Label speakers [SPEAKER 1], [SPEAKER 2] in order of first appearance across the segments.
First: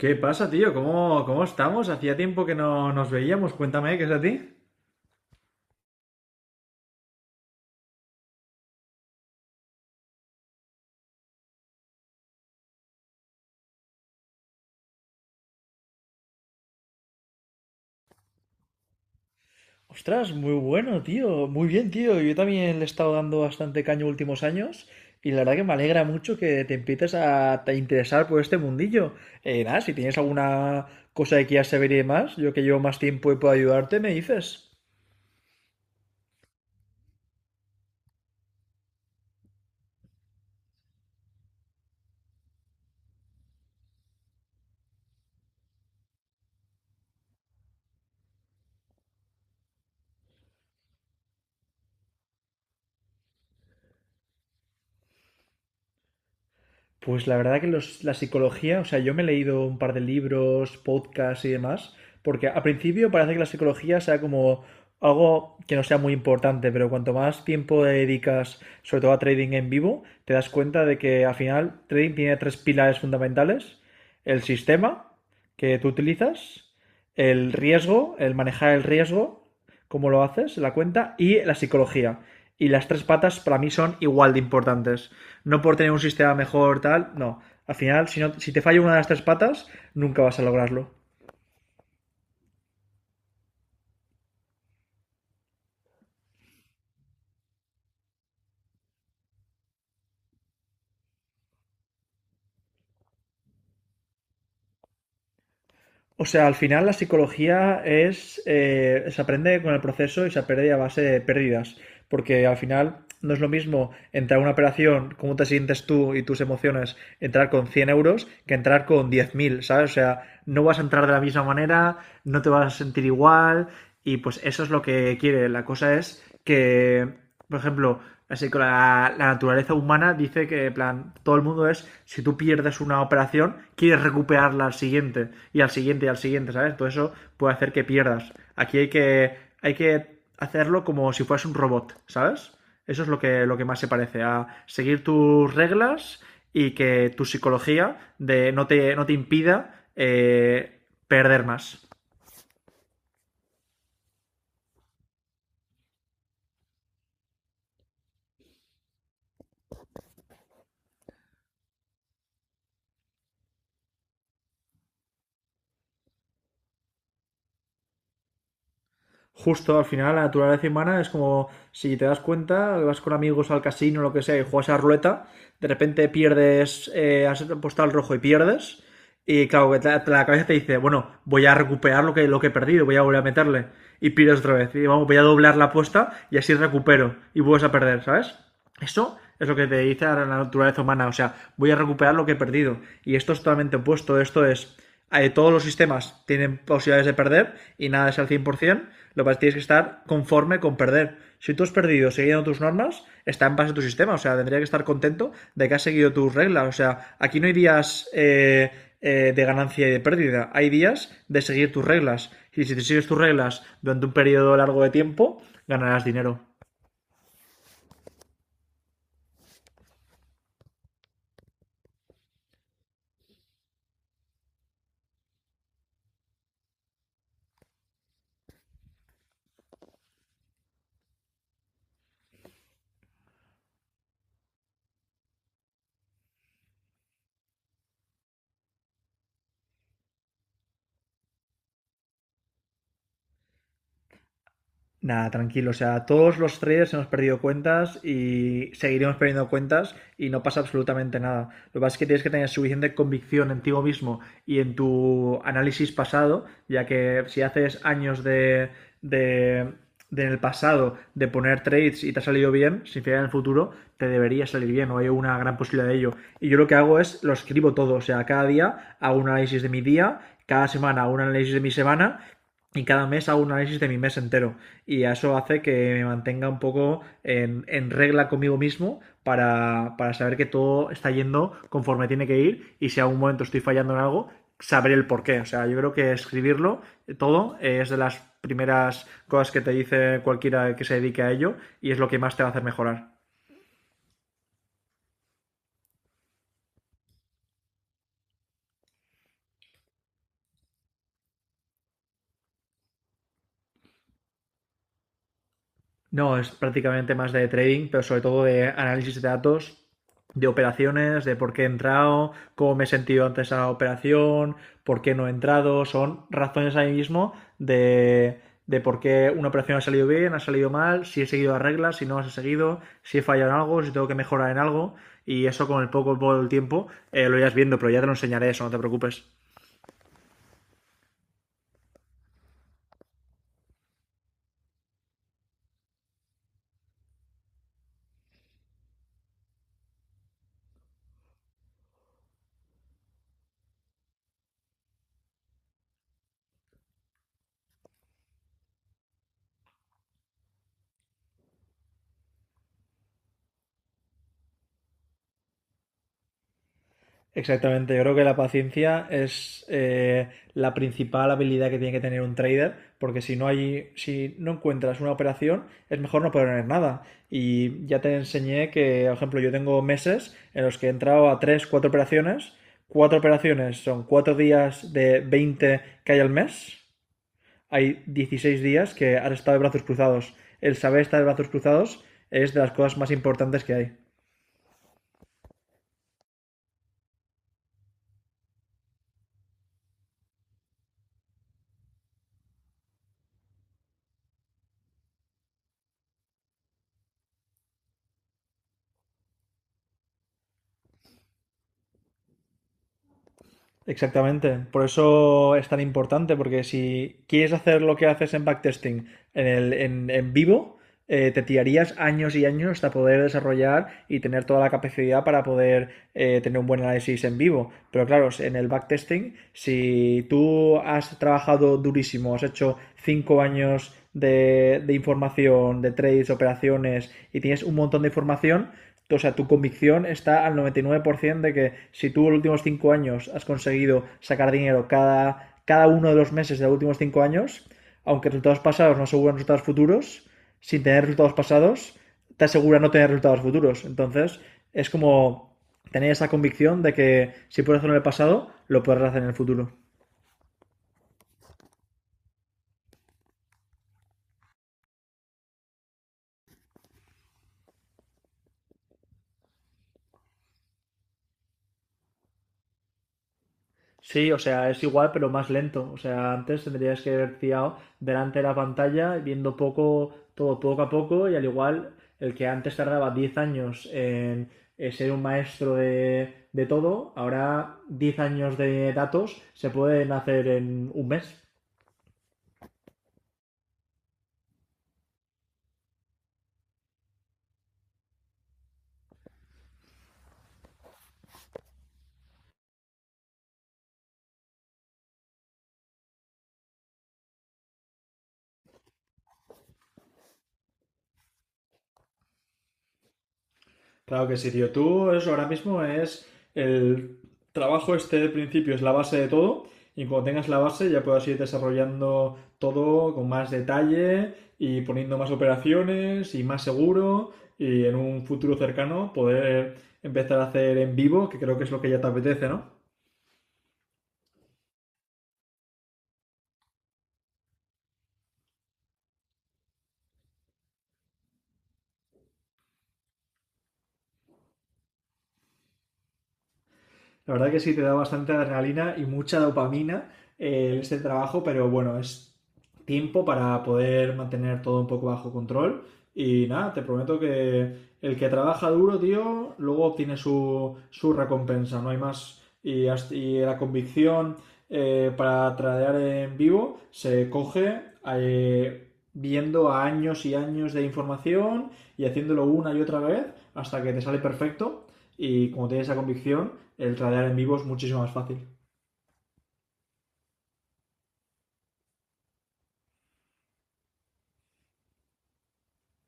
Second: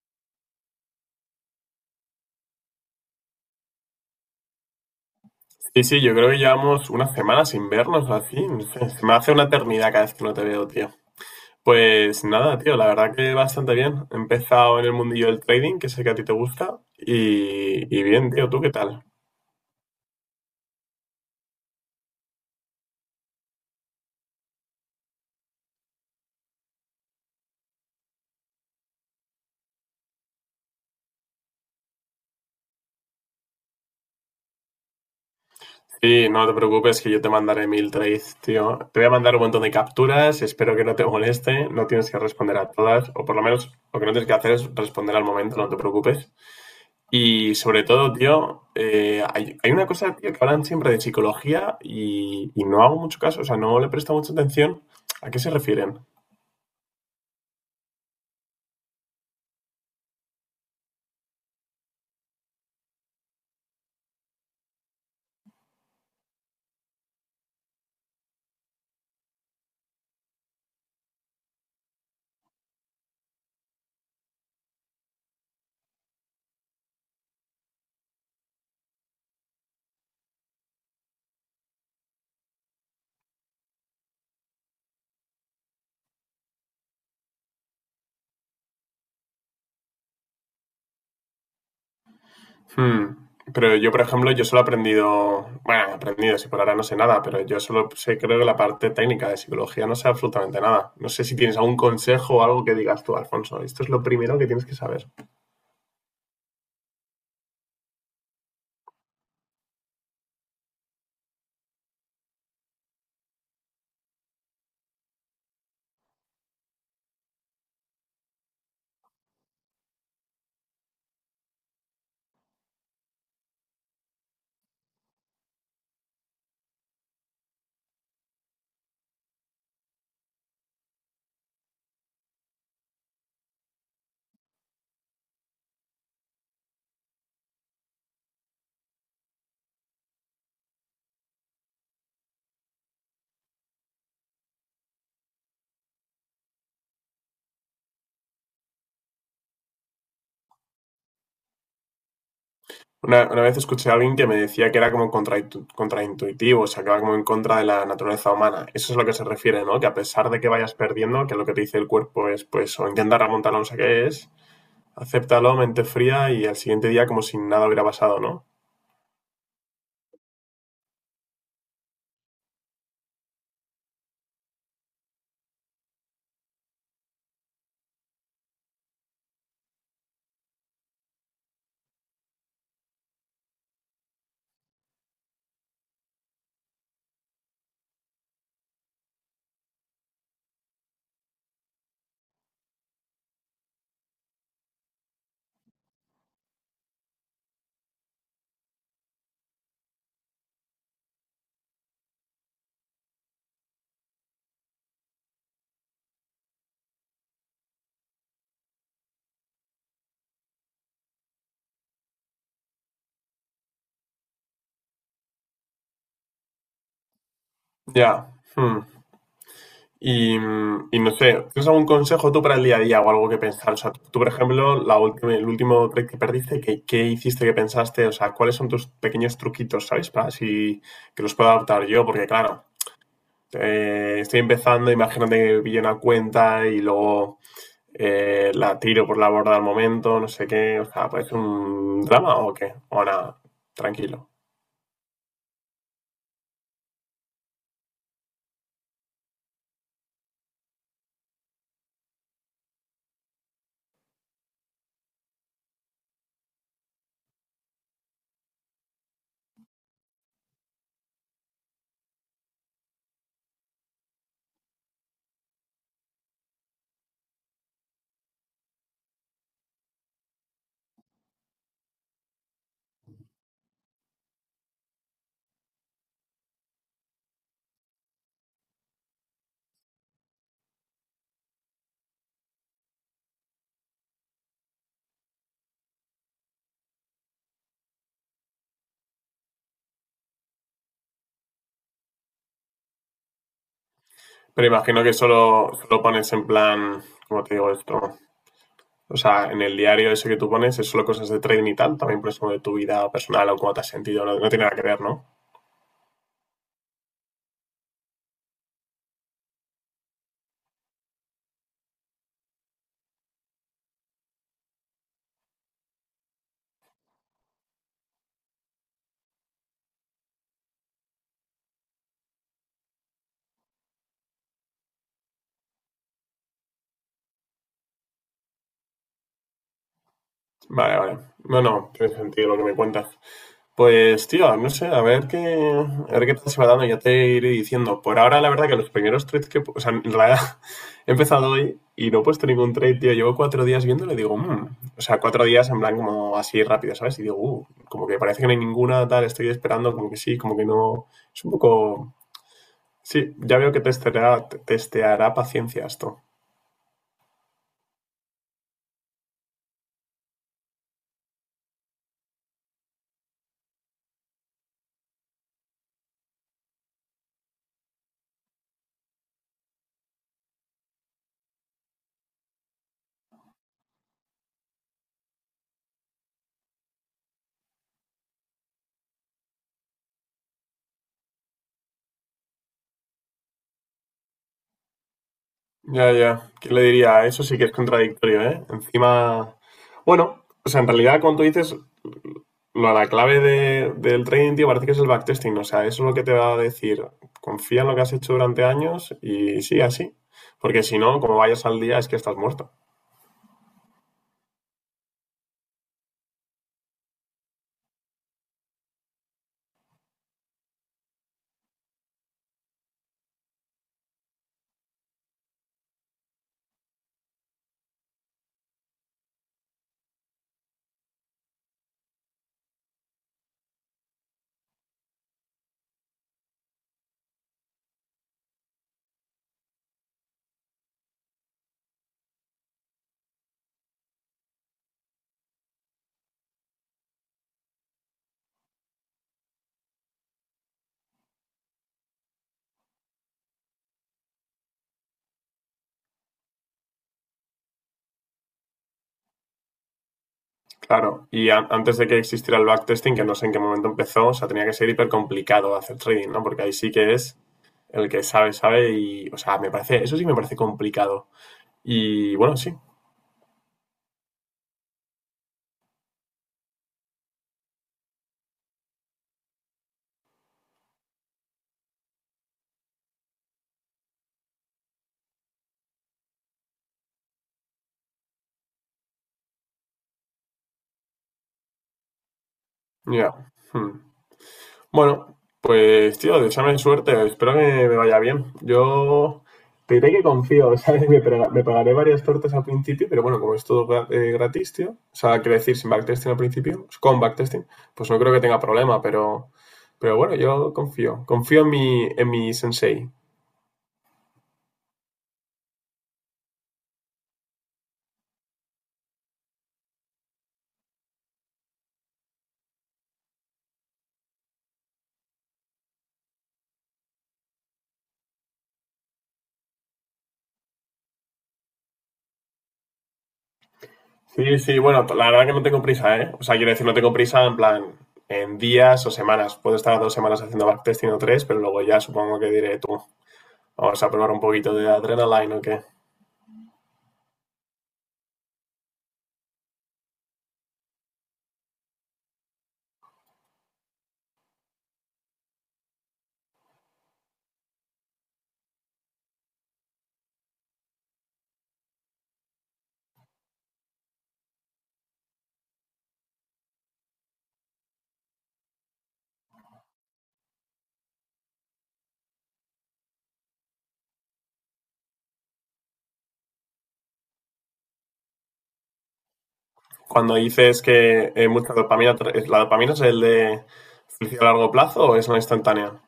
[SPEAKER 1] ¿Qué pasa, tío? ¿Cómo estamos? Hacía tiempo que no nos veíamos. Cuéntame, ¿qué es de ti?
[SPEAKER 2] Sí, sí, yo creo que llevamos unas semanas sin vernos o así. No sé, se me hace una eternidad cada vez que no te veo, tío. Pues nada, tío, la verdad que bastante bien. He empezado en el mundillo del trading, que sé que a ti te gusta. Y bien, tío, ¿tú qué tal?
[SPEAKER 1] Ostras, muy bueno, tío. Muy bien, tío. Yo también le he estado dando bastante caño últimos años y la verdad que me alegra mucho que te empieces a te interesar por este mundillo. Nada, si tienes alguna cosa que quieras saber y demás, yo que llevo más tiempo y puedo ayudarte, me dices.
[SPEAKER 2] Sí, no te preocupes que yo te mandaré mil trades, tío. Te voy a mandar un montón de capturas, espero que no te moleste. No tienes que responder a todas, o por lo menos lo que no tienes que hacer es responder al momento, no te preocupes. Y sobre todo, tío, hay una cosa, tío, que hablan siempre de psicología y no hago mucho caso, o sea, no le presto mucha atención. ¿A qué se refieren?
[SPEAKER 1] Pues la verdad que la psicología, o sea, yo me he leído un par de libros, podcasts y demás, porque al principio parece que la psicología sea como algo que no sea muy importante, pero cuanto más tiempo le dedicas, sobre todo a trading en vivo, te das cuenta de que al final trading tiene tres pilares fundamentales, el sistema que tú utilizas, el riesgo, el manejar el riesgo, cómo lo haces, la cuenta, y la psicología. Y las tres patas para mí son igual de importantes no por tener un sistema mejor, tal, no. Al final, si, no, si te falla una de las tres patas, nunca vas a lograrlo.
[SPEAKER 2] Hmm. Pero yo, por ejemplo, yo solo he aprendido, bueno, he aprendido, si por ahora no sé nada, pero yo solo sé, creo que la parte técnica de psicología no sé absolutamente nada. No sé si tienes algún consejo o algo que digas tú, Alfonso, esto es lo primero que tienes que saber.
[SPEAKER 1] O sea, al final la psicología es, se aprende con el proceso y se aprende a base de pérdidas, porque al final no es lo mismo entrar a una operación, cómo te sientes tú y tus emociones, entrar con 100 euros que entrar con 10 mil, ¿sabes? O sea, no vas a entrar de la misma manera, no te vas a sentir igual y pues eso es lo que quiere. La cosa es que por ejemplo, así que la naturaleza humana dice que, en plan, todo el mundo es, si tú pierdes una operación, quieres recuperarla al siguiente, y al siguiente, y al siguiente, ¿sabes? Todo eso puede hacer que pierdas. Aquí hay que hacerlo como si fueras un robot, ¿sabes? Eso es lo que más se parece, a seguir tus reglas y que tu psicología de no te, no te impida perder más.
[SPEAKER 2] Una vez escuché a alguien que me decía que era como contraintuitivo, o sea, que va como en contra de la naturaleza humana. Eso es a lo que se refiere, ¿no? Que a pesar de que vayas perdiendo, que lo que te dice el cuerpo es, pues, o intenta remontarlo, no sé qué es, acéptalo, mente fría y al siguiente día como si nada hubiera pasado, ¿no?
[SPEAKER 1] Justo al final la naturaleza humana es como si te das cuenta, vas con amigos al casino, o lo que sea, y juegas a ruleta, de repente pierdes, has apostado al rojo y pierdes, y claro, que la cabeza te dice, bueno, voy a recuperar lo que he perdido, voy a volver a meterle, y pierdes otra vez, y vamos, voy a doblar la apuesta y así recupero, y vuelves a perder, ¿sabes? Eso es lo que te dice la naturaleza humana, o sea, voy a recuperar lo que he perdido. Y esto es totalmente opuesto, esto es, todos los sistemas tienen posibilidades de perder y nada es al 100%, lo que tienes que estar conforme con perder. Si tú has perdido siguiendo tus normas, está en base a tu sistema, o sea, tendría que estar contento de que has seguido tus reglas, o sea, aquí no hay días de ganancia y de pérdida, hay días de seguir tus reglas, y si te sigues tus reglas durante un periodo largo de tiempo, ganarás dinero.
[SPEAKER 2] Ya. Hmm. Y no sé, ¿tienes algún consejo tú para el día a día o algo que pensar? O sea, tú, por ejemplo, la última, el último trade que perdiste, ¿qué hiciste, qué pensaste? O sea, ¿cuáles son tus pequeños truquitos, ¿sabes? Para así que los pueda adaptar yo, porque claro. Estoy empezando, imagínate que pillo una cuenta y luego la tiro por la borda al momento, no sé qué, o sea, ¿puede ser un drama o qué? O nada, tranquilo.
[SPEAKER 1] Nada, tranquilo. O sea, todos los traders hemos perdido cuentas y seguiremos perdiendo cuentas y no pasa absolutamente nada. Lo que pasa es que tienes que tener suficiente convicción en ti mismo y en tu análisis pasado, ya que si haces años de, de en el pasado de poner trades y te ha salido bien, sin fiar en el futuro, te debería salir bien o hay una gran posibilidad de ello. Y yo lo que hago es lo escribo todo. O sea, cada día hago un análisis de mi día, cada semana hago un análisis de mi semana y cada mes hago un análisis de mi mes entero y eso hace que me mantenga un poco en regla conmigo mismo para saber que todo está yendo conforme tiene que ir y si a un momento estoy fallando en algo, saber el por qué. O sea, yo creo que escribirlo todo es de las primeras cosas que te dice cualquiera que se dedique a ello y es lo que más te va a hacer mejorar.
[SPEAKER 2] Pero imagino que solo pones en plan, ¿cómo te digo esto? O sea, en el diario ese que tú pones es solo cosas de trading y tal, también pones como de tu vida personal o cómo te has sentido, no, no tiene nada que ver, ¿no?
[SPEAKER 1] No, es prácticamente más de trading, pero sobre todo de análisis de datos, de operaciones, de por qué he entrado, cómo me he sentido antes a la operación, por qué no he entrado. Son razones ahí mismo de, de por qué una operación ha salido bien, ha salido mal, si he seguido las reglas, si no las he seguido, si he fallado en algo, si tengo que mejorar en algo. Y eso con el poco del tiempo lo irás viendo, pero ya te lo enseñaré eso, no te preocupes.
[SPEAKER 2] Vale, vale. No, no, tiene sentido lo que me cuentas. Pues, tío, no sé, a ver qué tal se va dando, ya te iré diciendo. Por ahora, la verdad que los primeros trades que... O sea, en realidad he empezado hoy y no he puesto ningún trade, tío. Llevo 4 días viéndolo y digo, "Mm". O sea, 4 días en plan como así rápido, ¿sabes? Y digo, como que parece que no hay ninguna, tal, estoy esperando, como que sí, como que no". Es un poco... Sí, ya veo que te testeará paciencia esto.
[SPEAKER 1] Exactamente, yo creo que la paciencia es la principal habilidad que tiene que tener un trader, porque si no hay, si no encuentras una operación, es mejor no poner nada. Y ya te enseñé que, por ejemplo, yo tengo meses en los que he entrado a 3, 4 operaciones. 4 operaciones son 4 días de 20 que hay al mes. Hay 16 días que has estado de brazos cruzados. El saber estar de brazos cruzados es de las cosas más importantes que hay.
[SPEAKER 2] Ya, ya. ¿Qué le diría? Eso sí que es contradictorio, ¿eh? Encima. Bueno, o sea, en realidad, cuando tú dices, lo, la clave del trading, tío, parece que es el backtesting. O sea, eso es lo que te va a decir. Confía en lo que has hecho durante años y sigue así. Porque si no, como vayas al día, es que estás muerto.
[SPEAKER 1] Exactamente, por eso es tan importante, porque si quieres hacer lo que haces en backtesting en vivo, te tirarías años y años hasta poder desarrollar y tener toda la capacidad para poder tener un buen análisis en vivo. Pero claro, en el backtesting, si tú has trabajado durísimo, has hecho 5 años de información, de trades, operaciones y tienes un montón de información, o sea, tu convicción está al 99% de que si tú en los últimos 5 años has conseguido sacar dinero cada, cada uno de los meses de los últimos 5 años, aunque resultados pasados no aseguran resultados futuros, sin tener resultados pasados, te asegura no tener resultados futuros. Entonces, es como tener esa convicción de que si puedes hacerlo en el pasado, lo puedes hacer en el futuro.
[SPEAKER 2] Claro. Antes de que existiera el backtesting, que no sé en qué momento empezó, o sea, tenía que ser hiper complicado hacer trading, ¿no? Porque ahí sí que es el que sabe, sabe y. O sea, me parece. Eso sí me parece complicado. Y bueno, sí.
[SPEAKER 1] Sí, o sea, es igual, pero más lento. O sea, antes tendrías que haber fiado delante de la pantalla, viendo poco, todo poco a poco, y al igual, el que antes tardaba 10 años en, ser un maestro de todo, ahora 10 años de datos se pueden hacer en un mes.
[SPEAKER 2] Ya. Hmm. Bueno, pues tío, deseame suerte, espero que me vaya bien. Yo te diré que confío, ¿sabes? Me pagaré varias tortas al principio, pero bueno, como es todo gratis, tío, o sea, quiero decir, sin backtesting al principio, con backtesting, pues no creo que tenga problema, pero bueno, yo confío en mi sensei.
[SPEAKER 1] Claro que sí, tío. Tú eso ahora mismo es el trabajo este de principio, es la base de todo. Y cuando tengas la base ya puedas ir desarrollando todo con más detalle y poniendo más operaciones y más seguro y en un futuro cercano poder empezar a hacer en vivo, que creo que es lo que ya te apetece, ¿no?
[SPEAKER 2] Sí, sí, bueno, la verdad que no tengo prisa, ¿eh? O sea, quiero decir, no tengo prisa en plan en días o semanas. Puedo estar 2 semanas haciendo backtesting o tres, pero luego ya supongo que diré tú, vamos a probar un poquito de adrenaline o qué.
[SPEAKER 1] La verdad que sí, te da bastante adrenalina y mucha dopamina este trabajo, pero bueno, es tiempo para poder mantener todo un poco bajo control. Y nada, te prometo que el que trabaja duro, tío, luego obtiene su recompensa, no hay más. Y, y la convicción para tradear en vivo se coge viendo a años y años de información y haciéndolo una y otra vez hasta que te sale perfecto y como tienes esa convicción, el tradear en vivo es muchísimo más fácil.
[SPEAKER 2] Cuando dices que mucha dopamina, ¿la dopamina es el de felicidad a largo plazo o es una instantánea?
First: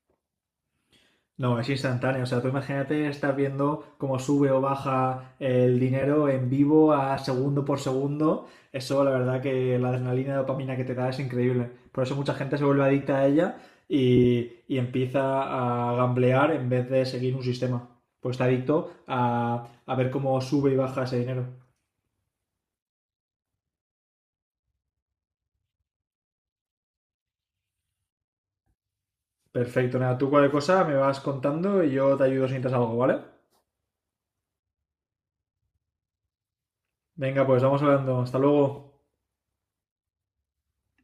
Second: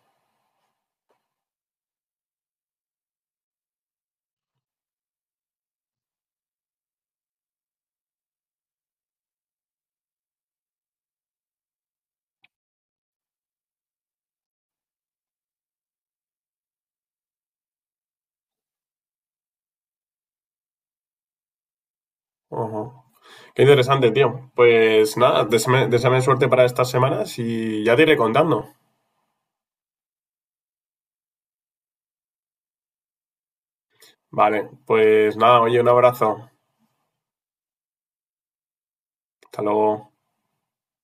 [SPEAKER 1] No, es instantáneo. O sea, tú imagínate estar viendo cómo sube o baja el dinero en vivo a segundo por segundo. Eso, la verdad, que la adrenalina y dopamina que te da es increíble. Por eso mucha gente se vuelve adicta a ella y empieza a gamblear en vez de seguir un sistema. Pues está adicto a ver cómo sube y baja ese dinero.
[SPEAKER 2] Ujú. Qué interesante, tío. Pues nada, deséame suerte para estas semanas y ya te iré contando.
[SPEAKER 1] Perfecto, nada, tú cualquier cosa me vas contando y yo te ayudo si necesitas algo, ¿vale?
[SPEAKER 2] Vale, pues nada, oye, un abrazo.
[SPEAKER 1] Venga, pues vamos hablando. Hasta luego.
[SPEAKER 2] Hasta luego.